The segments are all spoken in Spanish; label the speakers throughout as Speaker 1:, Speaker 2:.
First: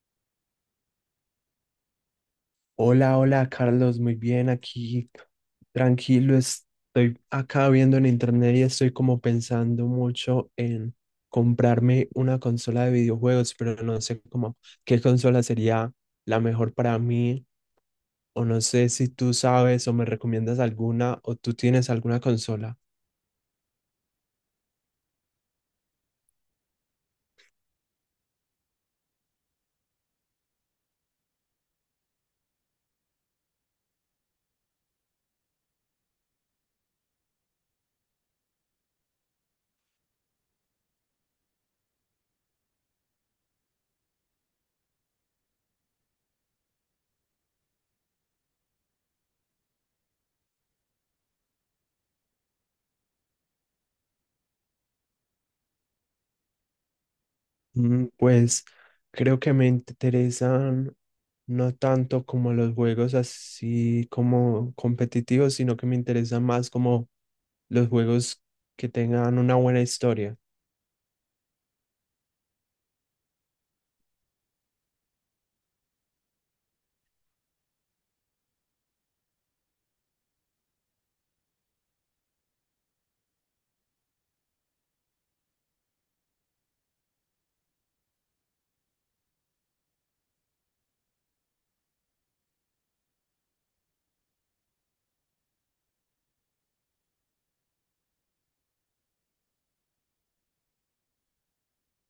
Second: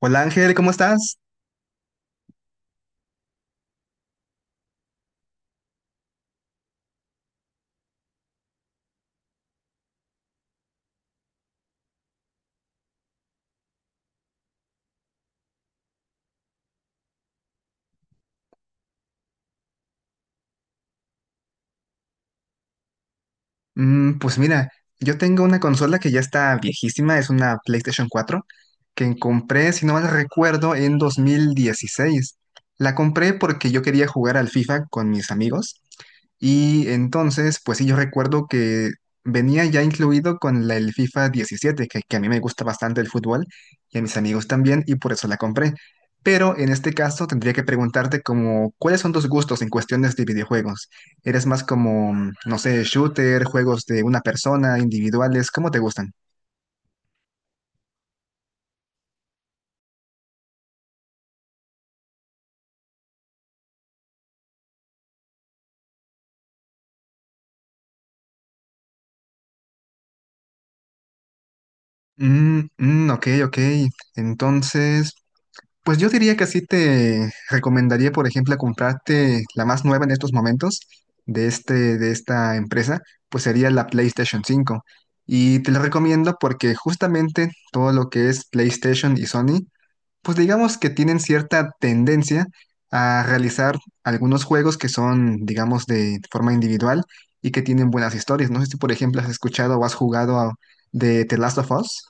Speaker 1: Hola Ángel, ¿cómo estás?
Speaker 2: Hola, hola Carlos, muy bien aquí, tranquilo, estoy acá viendo en internet y estoy como pensando mucho en comprarme una consola de videojuegos, pero no sé cómo qué consola sería la mejor para mí, o no sé si tú sabes o me recomiendas alguna o tú tienes alguna consola.
Speaker 1: Pues mira, yo tengo una consola que ya está viejísima, es una PlayStation 4, que compré, si no mal recuerdo, en 2016. La compré porque yo quería jugar al FIFA con mis amigos y entonces, pues sí, yo recuerdo que venía ya incluido con el FIFA 17, que a mí me gusta bastante el fútbol y a mis amigos también y por eso la compré. Pero en este caso tendría que preguntarte como, ¿cuáles son tus gustos en cuestiones de videojuegos? ¿Eres más como, no sé, shooter, juegos de una persona, individuales? ¿Cómo te gustan?
Speaker 2: Pues creo que me interesan no tanto como los juegos así como competitivos, sino que me interesan más como los juegos que tengan una buena historia.
Speaker 1: Mm, mm, ok, ok. Entonces, pues yo diría que sí te recomendaría, por ejemplo, comprarte la más nueva en estos momentos de esta empresa, pues sería la PlayStation 5. Y te la recomiendo porque justamente todo lo que es PlayStation y Sony pues digamos que tienen cierta tendencia a realizar algunos juegos que son, digamos, de forma individual y que tienen buenas historias. No sé si, por ejemplo, has escuchado o has jugado de The Last of Us.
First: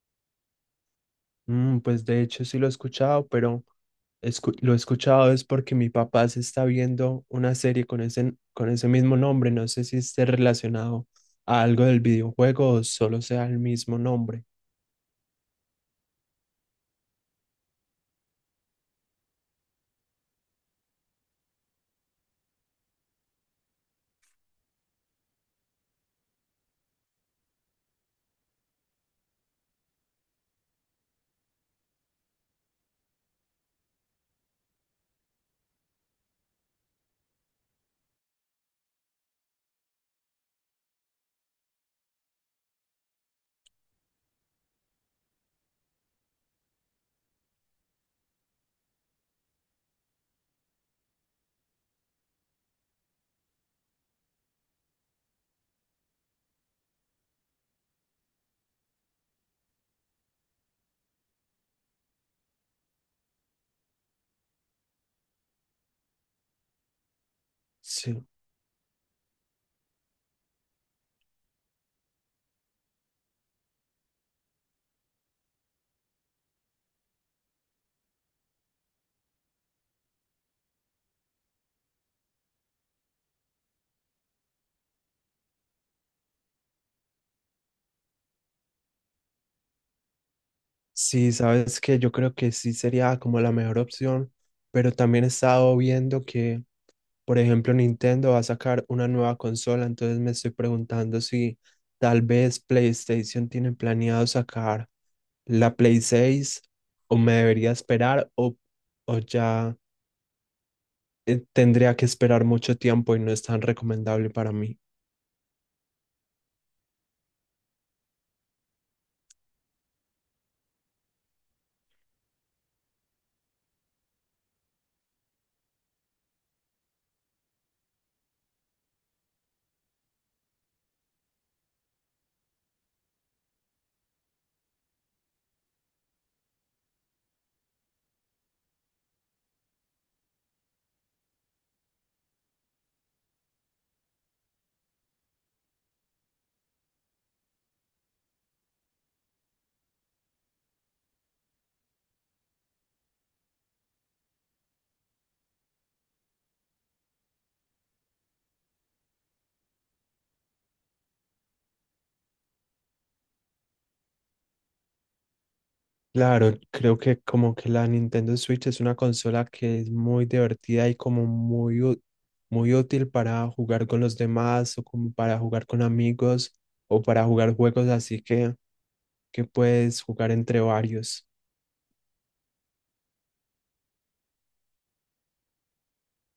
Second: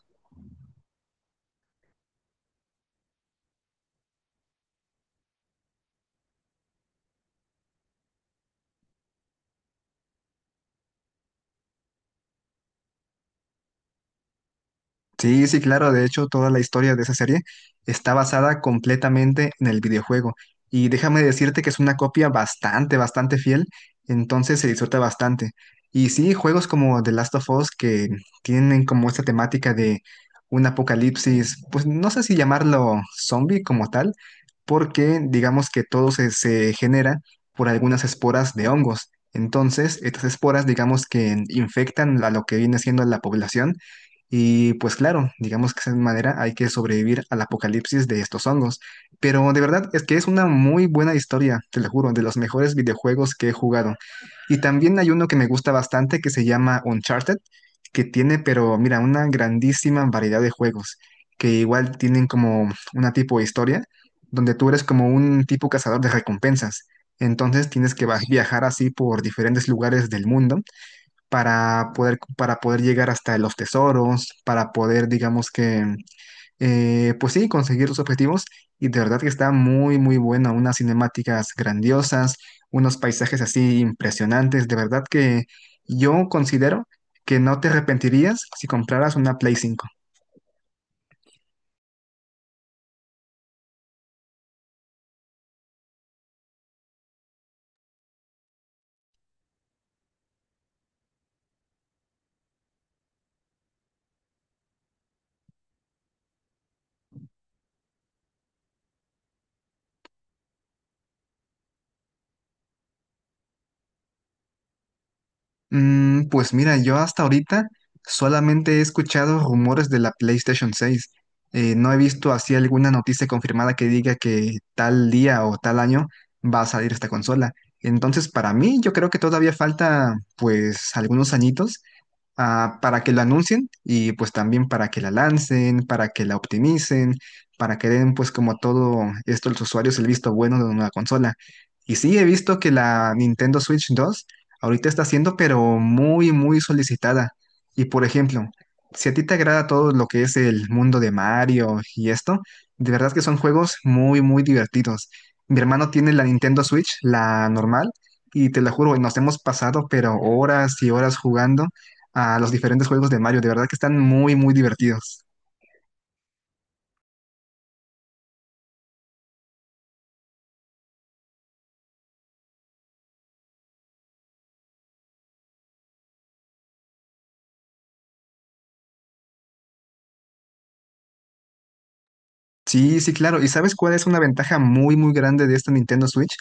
Speaker 2: Pues de hecho sí lo he escuchado, pero lo he escuchado es porque mi papá se está viendo una serie con con ese mismo nombre. No sé si esté relacionado a algo del videojuego o solo sea el mismo nombre.
Speaker 1: Sí, sí, claro. De hecho, toda la historia de esa serie está basada completamente en el videojuego. Y déjame decirte que es una copia bastante, bastante fiel. Entonces se disfruta bastante. Y sí, juegos como The Last of Us que tienen como esta temática de un apocalipsis, pues no sé si llamarlo zombie como tal, porque digamos que todo se genera por algunas esporas de hongos. Entonces, estas esporas digamos que infectan a lo que viene siendo la población y pues claro, digamos que de esa manera hay que sobrevivir al apocalipsis de estos hongos. Pero de verdad es que es una muy buena historia, te lo juro, de los mejores videojuegos que he jugado. Y también hay uno que me gusta bastante que se llama Uncharted, que tiene, pero mira, una grandísima variedad de juegos, que igual tienen como una tipo de historia, donde tú eres como un tipo cazador de recompensas. Entonces tienes que
Speaker 2: Sí,
Speaker 1: viajar así por diferentes lugares del mundo para poder llegar hasta los tesoros, para poder, digamos que, pues sí, conseguir los objetivos. Y de verdad que está muy, muy buena, unas cinemáticas grandiosas, unos paisajes así impresionantes. De verdad que yo considero que no te arrepentirías si compraras una Play 5.
Speaker 2: sí, sabes que yo creo que sí sería como la mejor opción, pero también he estado viendo que. Por ejemplo, Nintendo va a sacar una nueva consola, entonces me estoy preguntando si tal vez PlayStation tiene planeado sacar la Play 6 o me debería esperar o ya tendría que esperar mucho tiempo y no es tan recomendable para mí.
Speaker 1: Pues mira, yo hasta ahorita solamente he escuchado rumores de la PlayStation 6. No he visto así alguna noticia confirmada que diga que tal día o tal año va a salir esta consola. Entonces, para mí, yo creo que todavía falta pues algunos añitos para que lo anuncien y pues también para que la lancen, para que la optimicen, para que den pues como todo esto a los usuarios el visto bueno de una nueva consola. Y sí, he visto que la Nintendo Switch 2 ahorita está siendo pero muy, muy solicitada. Y por ejemplo, si a ti te agrada todo lo que es el mundo de Mario y esto, de verdad que son juegos muy, muy divertidos. Mi hermano tiene la Nintendo Switch, la normal, y te lo juro, nos hemos pasado pero horas y horas jugando a los diferentes juegos de Mario. De verdad que están muy, muy divertidos.
Speaker 2: Claro, creo que como que la Nintendo Switch es una consola que es muy divertida y como muy, muy útil para jugar con los demás o como para jugar con amigos o para jugar juegos así que puedes jugar entre varios.
Speaker 1: Sí, sí, claro. ¿Y sabes cuál es una ventaja muy, muy grande de esta Nintendo Switch?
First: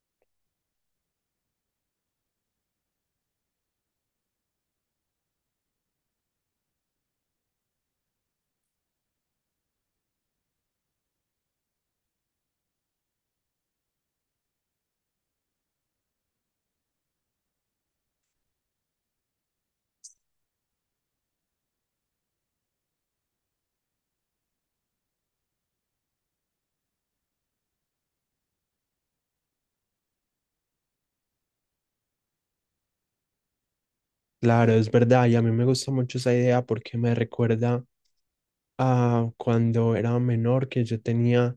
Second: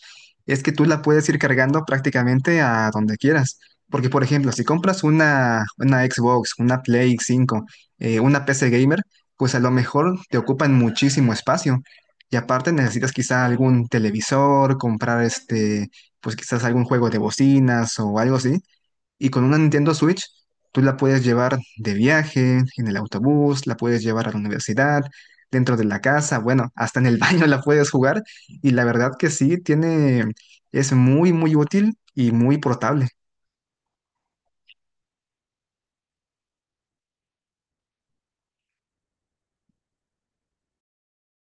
Speaker 1: Es que tú la puedes ir cargando prácticamente a donde quieras. Porque, por ejemplo, si compras una Xbox, una Play 5, una PC gamer, pues a lo mejor te ocupan muchísimo espacio. Y aparte necesitas quizá algún televisor, comprar este, pues quizás algún juego de bocinas o algo así. Y con una Nintendo Switch, tú la puedes llevar de viaje, en el autobús, la puedes llevar a la universidad, dentro de la casa, bueno, hasta en el baño la puedes jugar. Y la verdad que sí, tiene, es muy, muy útil y muy portable.
Speaker 2: Claro, es verdad, y a mí me gusta mucho esa idea porque me recuerda a cuando era menor que yo tenía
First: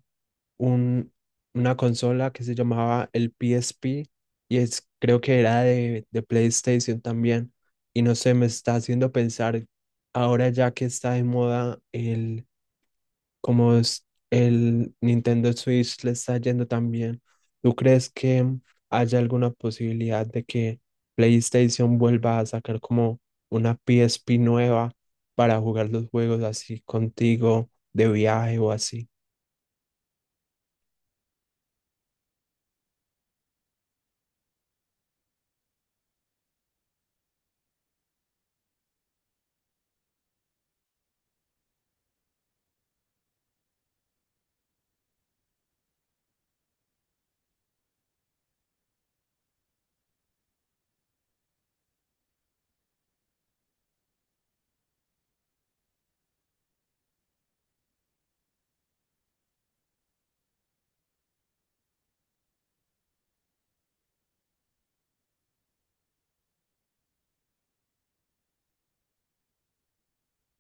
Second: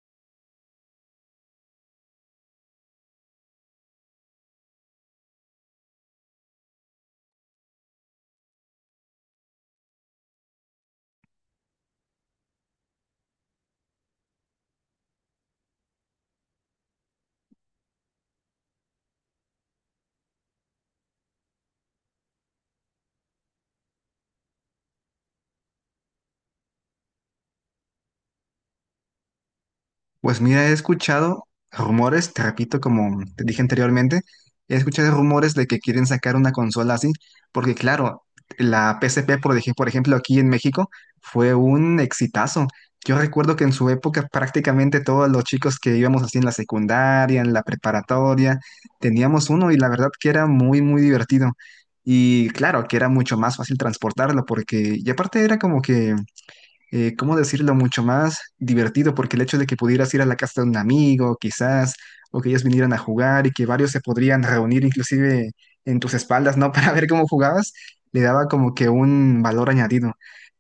Speaker 2: un, una consola que se llamaba el P S P y es, creo que era de PlayStation también. Y no sé, me está haciendo pensar ahora ya que está de moda el como es el Nintendo Switch le está yendo también. ¿Tú crees que haya alguna posibilidad de que PlayStation vuelva a sacar como una PSP nueva para jugar los juegos así contigo de viaje o así?
Speaker 1: Pues mira, he escuchado rumores, te repito, como te dije anteriormente, he escuchado rumores de que quieren sacar una consola así, porque claro, la PSP, por ejemplo, aquí en México, fue un exitazo. Yo recuerdo que en su época prácticamente todos los chicos que íbamos así en la secundaria, en la preparatoria, teníamos uno y la verdad que era muy, muy divertido. Y claro, que era mucho más fácil transportarlo, porque, y aparte era como que ¿cómo decirlo?, mucho más divertido, porque el hecho de que pudieras ir a la casa de un amigo, quizás, o que ellos vinieran a jugar y que varios se podrían reunir inclusive en tus espaldas, ¿no?, para ver cómo jugabas, le daba como que un valor añadido.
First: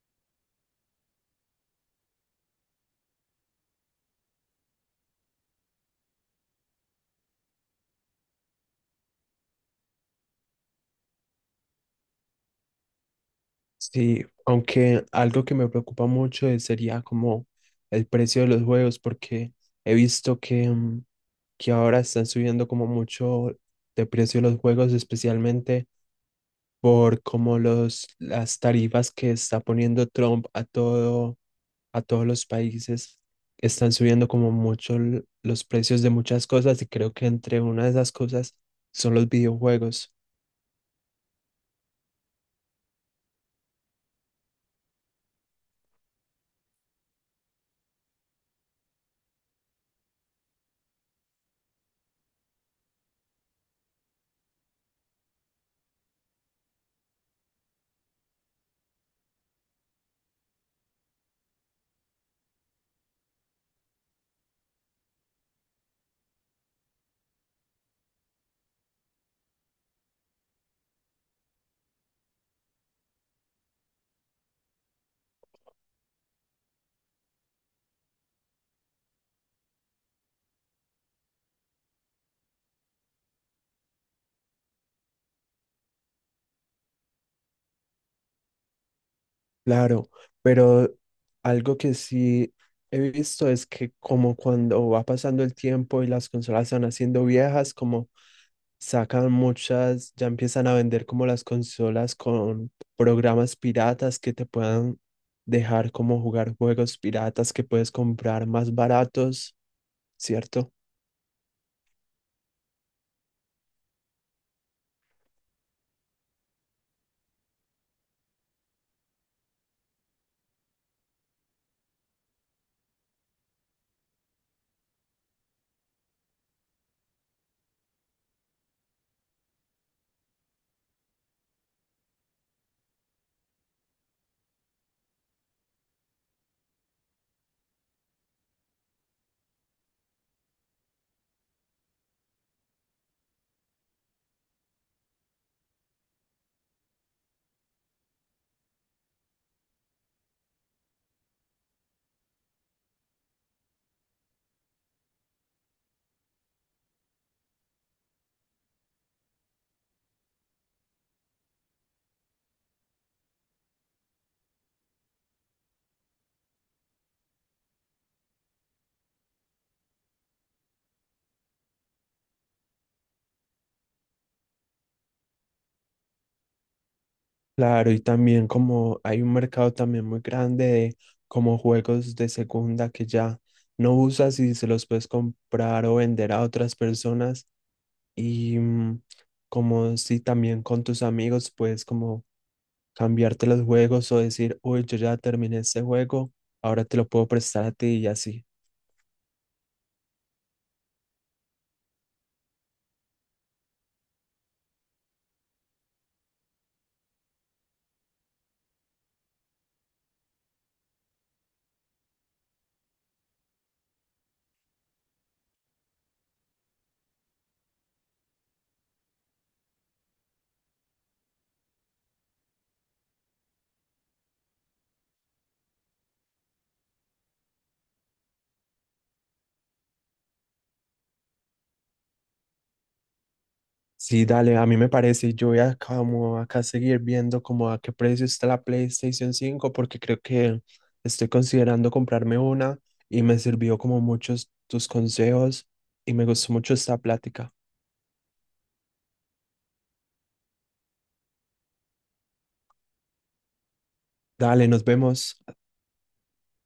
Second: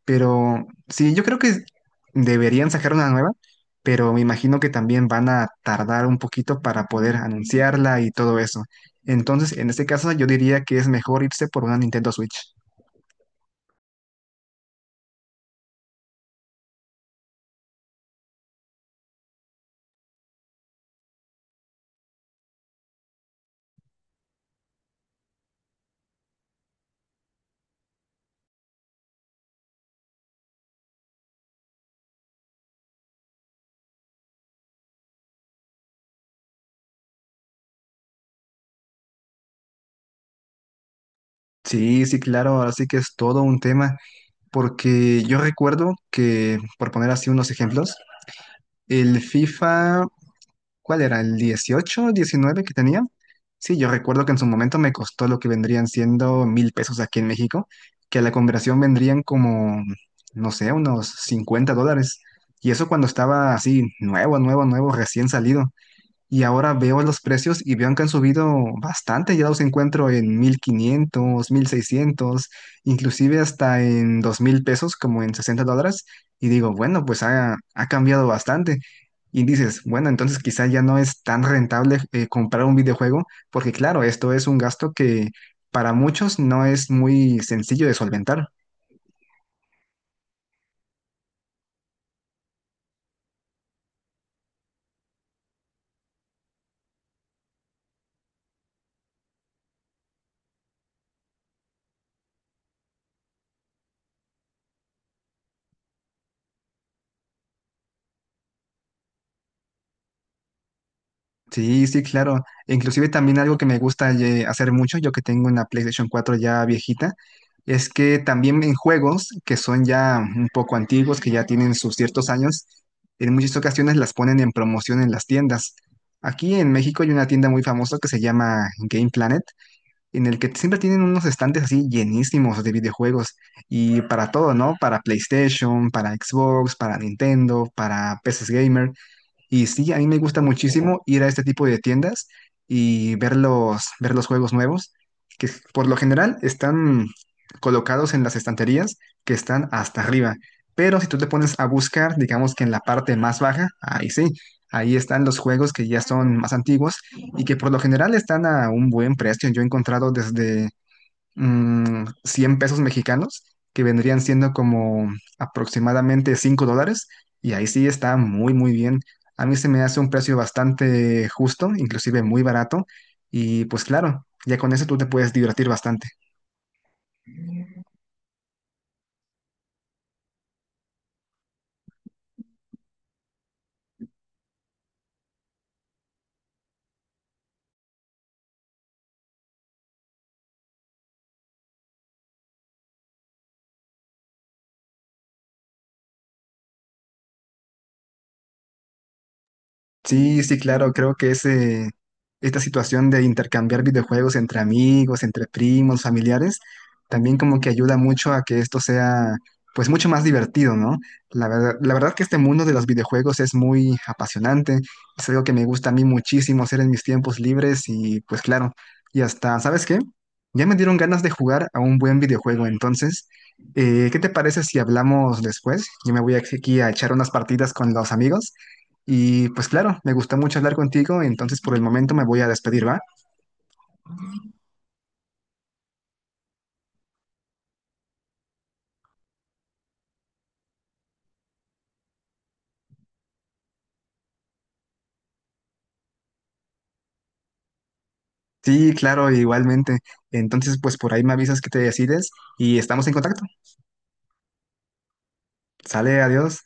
Speaker 1: Pero sí, yo creo que deberían sacar una nueva, pero me imagino que también van a tardar un poquito para poder anunciarla y todo eso. Entonces, en este caso, yo diría que es mejor irse por una Nintendo Switch.
Speaker 2: Sí, aunque algo que me preocupa mucho es- sería como el precio de los juegos, porque he visto que, que ahora están subiendo como mucho de precio los juegos, especialmente por como las tarifas que está poniendo Trump a todo, a todos los países, están subiendo como mucho los precios de muchas cosas y creo que entre una de esas cosas son los videojuegos.
Speaker 1: Sí, sí, claro, ahora sí que es todo un tema. Porque yo recuerdo que, por poner así unos ejemplos, el FIFA, ¿cuál era? ¿El 18, 19 que tenía? Sí, yo recuerdo que en su momento me costó lo que vendrían siendo 1,000 pesos aquí en México, que a la conversión vendrían como, no sé, unos 50 dólares. Y eso cuando estaba así, nuevo, nuevo, nuevo, recién salido. Y ahora veo los precios y veo que han subido bastante. Ya los encuentro en 1,500 1,600 inclusive hasta en 2,000 pesos, como en 60 dólares. Y digo, bueno, pues ha cambiado bastante. Y dices, bueno, entonces quizá ya no es tan rentable comprar un videojuego, porque claro, esto es un gasto que para muchos no es muy sencillo de solventar.
Speaker 2: Claro, pero algo que sí he visto es que como cuando va pasando el tiempo y las consolas se van haciendo viejas, como sacan muchas, ya empiezan a vender como las consolas con programas piratas que te puedan dejar como jugar juegos piratas que puedes comprar más baratos, ¿cierto?
Speaker 1: Sí, sí, claro. Inclusive también algo que me gusta hacer mucho, yo que tengo una PlayStation 4 ya viejita, es que también en juegos que son ya un poco antiguos, que ya tienen sus ciertos años, en muchas ocasiones las ponen en promoción en las tiendas. Aquí en México hay una tienda muy famosa que se llama Game Planet, en el que siempre tienen unos estantes así llenísimos de videojuegos y para todo, ¿no? Para PlayStation, para Xbox, para Nintendo, para PCs Gamer. Y sí, a mí me gusta muchísimo ir a este tipo de tiendas y ver los juegos nuevos, que por lo general están colocados en las estanterías que están hasta arriba. Pero si tú te pones a buscar, digamos que en la parte más baja, ahí sí, ahí están los juegos que ya son más antiguos y que por lo general están a un buen precio. Yo he encontrado desde 100 pesos mexicanos, que vendrían siendo como aproximadamente 5 dólares, y ahí sí está muy, muy bien. A mí se me hace un precio bastante justo, inclusive muy barato, y pues claro, ya con eso tú te puedes divertir bastante.
Speaker 2: Claro, y también como hay un mercado también muy grande de como juegos de segunda que ya no usas y se los puedes comprar o vender a otras personas y como si también con tus amigos puedes como cambiarte los juegos o decir, uy, yo ya terminé este juego, ahora te lo puedo prestar a ti y así.
Speaker 1: Sí, sí, claro, creo que esta situación de intercambiar videojuegos entre amigos, entre primos, familiares, también como que ayuda mucho a que esto sea, pues, mucho más divertido, ¿no? La verdad que este mundo de los videojuegos es muy apasionante, es algo que me gusta a mí muchísimo hacer en mis tiempos libres y, pues, claro, y hasta, ¿sabes qué? Ya me dieron ganas de jugar a un buen videojuego, entonces, ¿qué te parece si hablamos después? Yo me voy aquí a echar unas partidas con los amigos. Y pues claro, me gustó mucho hablar contigo, entonces por el momento me voy a despedir, ¿va?
Speaker 2: Sí, dale, a mí me parece, yo voy a como acá seguir viendo como a qué precio está la PlayStation 5 porque creo que estoy considerando comprarme una y me sirvió como muchos tus consejos y me gustó mucho esta plática.
Speaker 1: Sí, claro, igualmente. Entonces pues por ahí me avisas que te decides y estamos en contacto.
Speaker 2: Dale, nos vemos.
Speaker 1: Sale, adiós.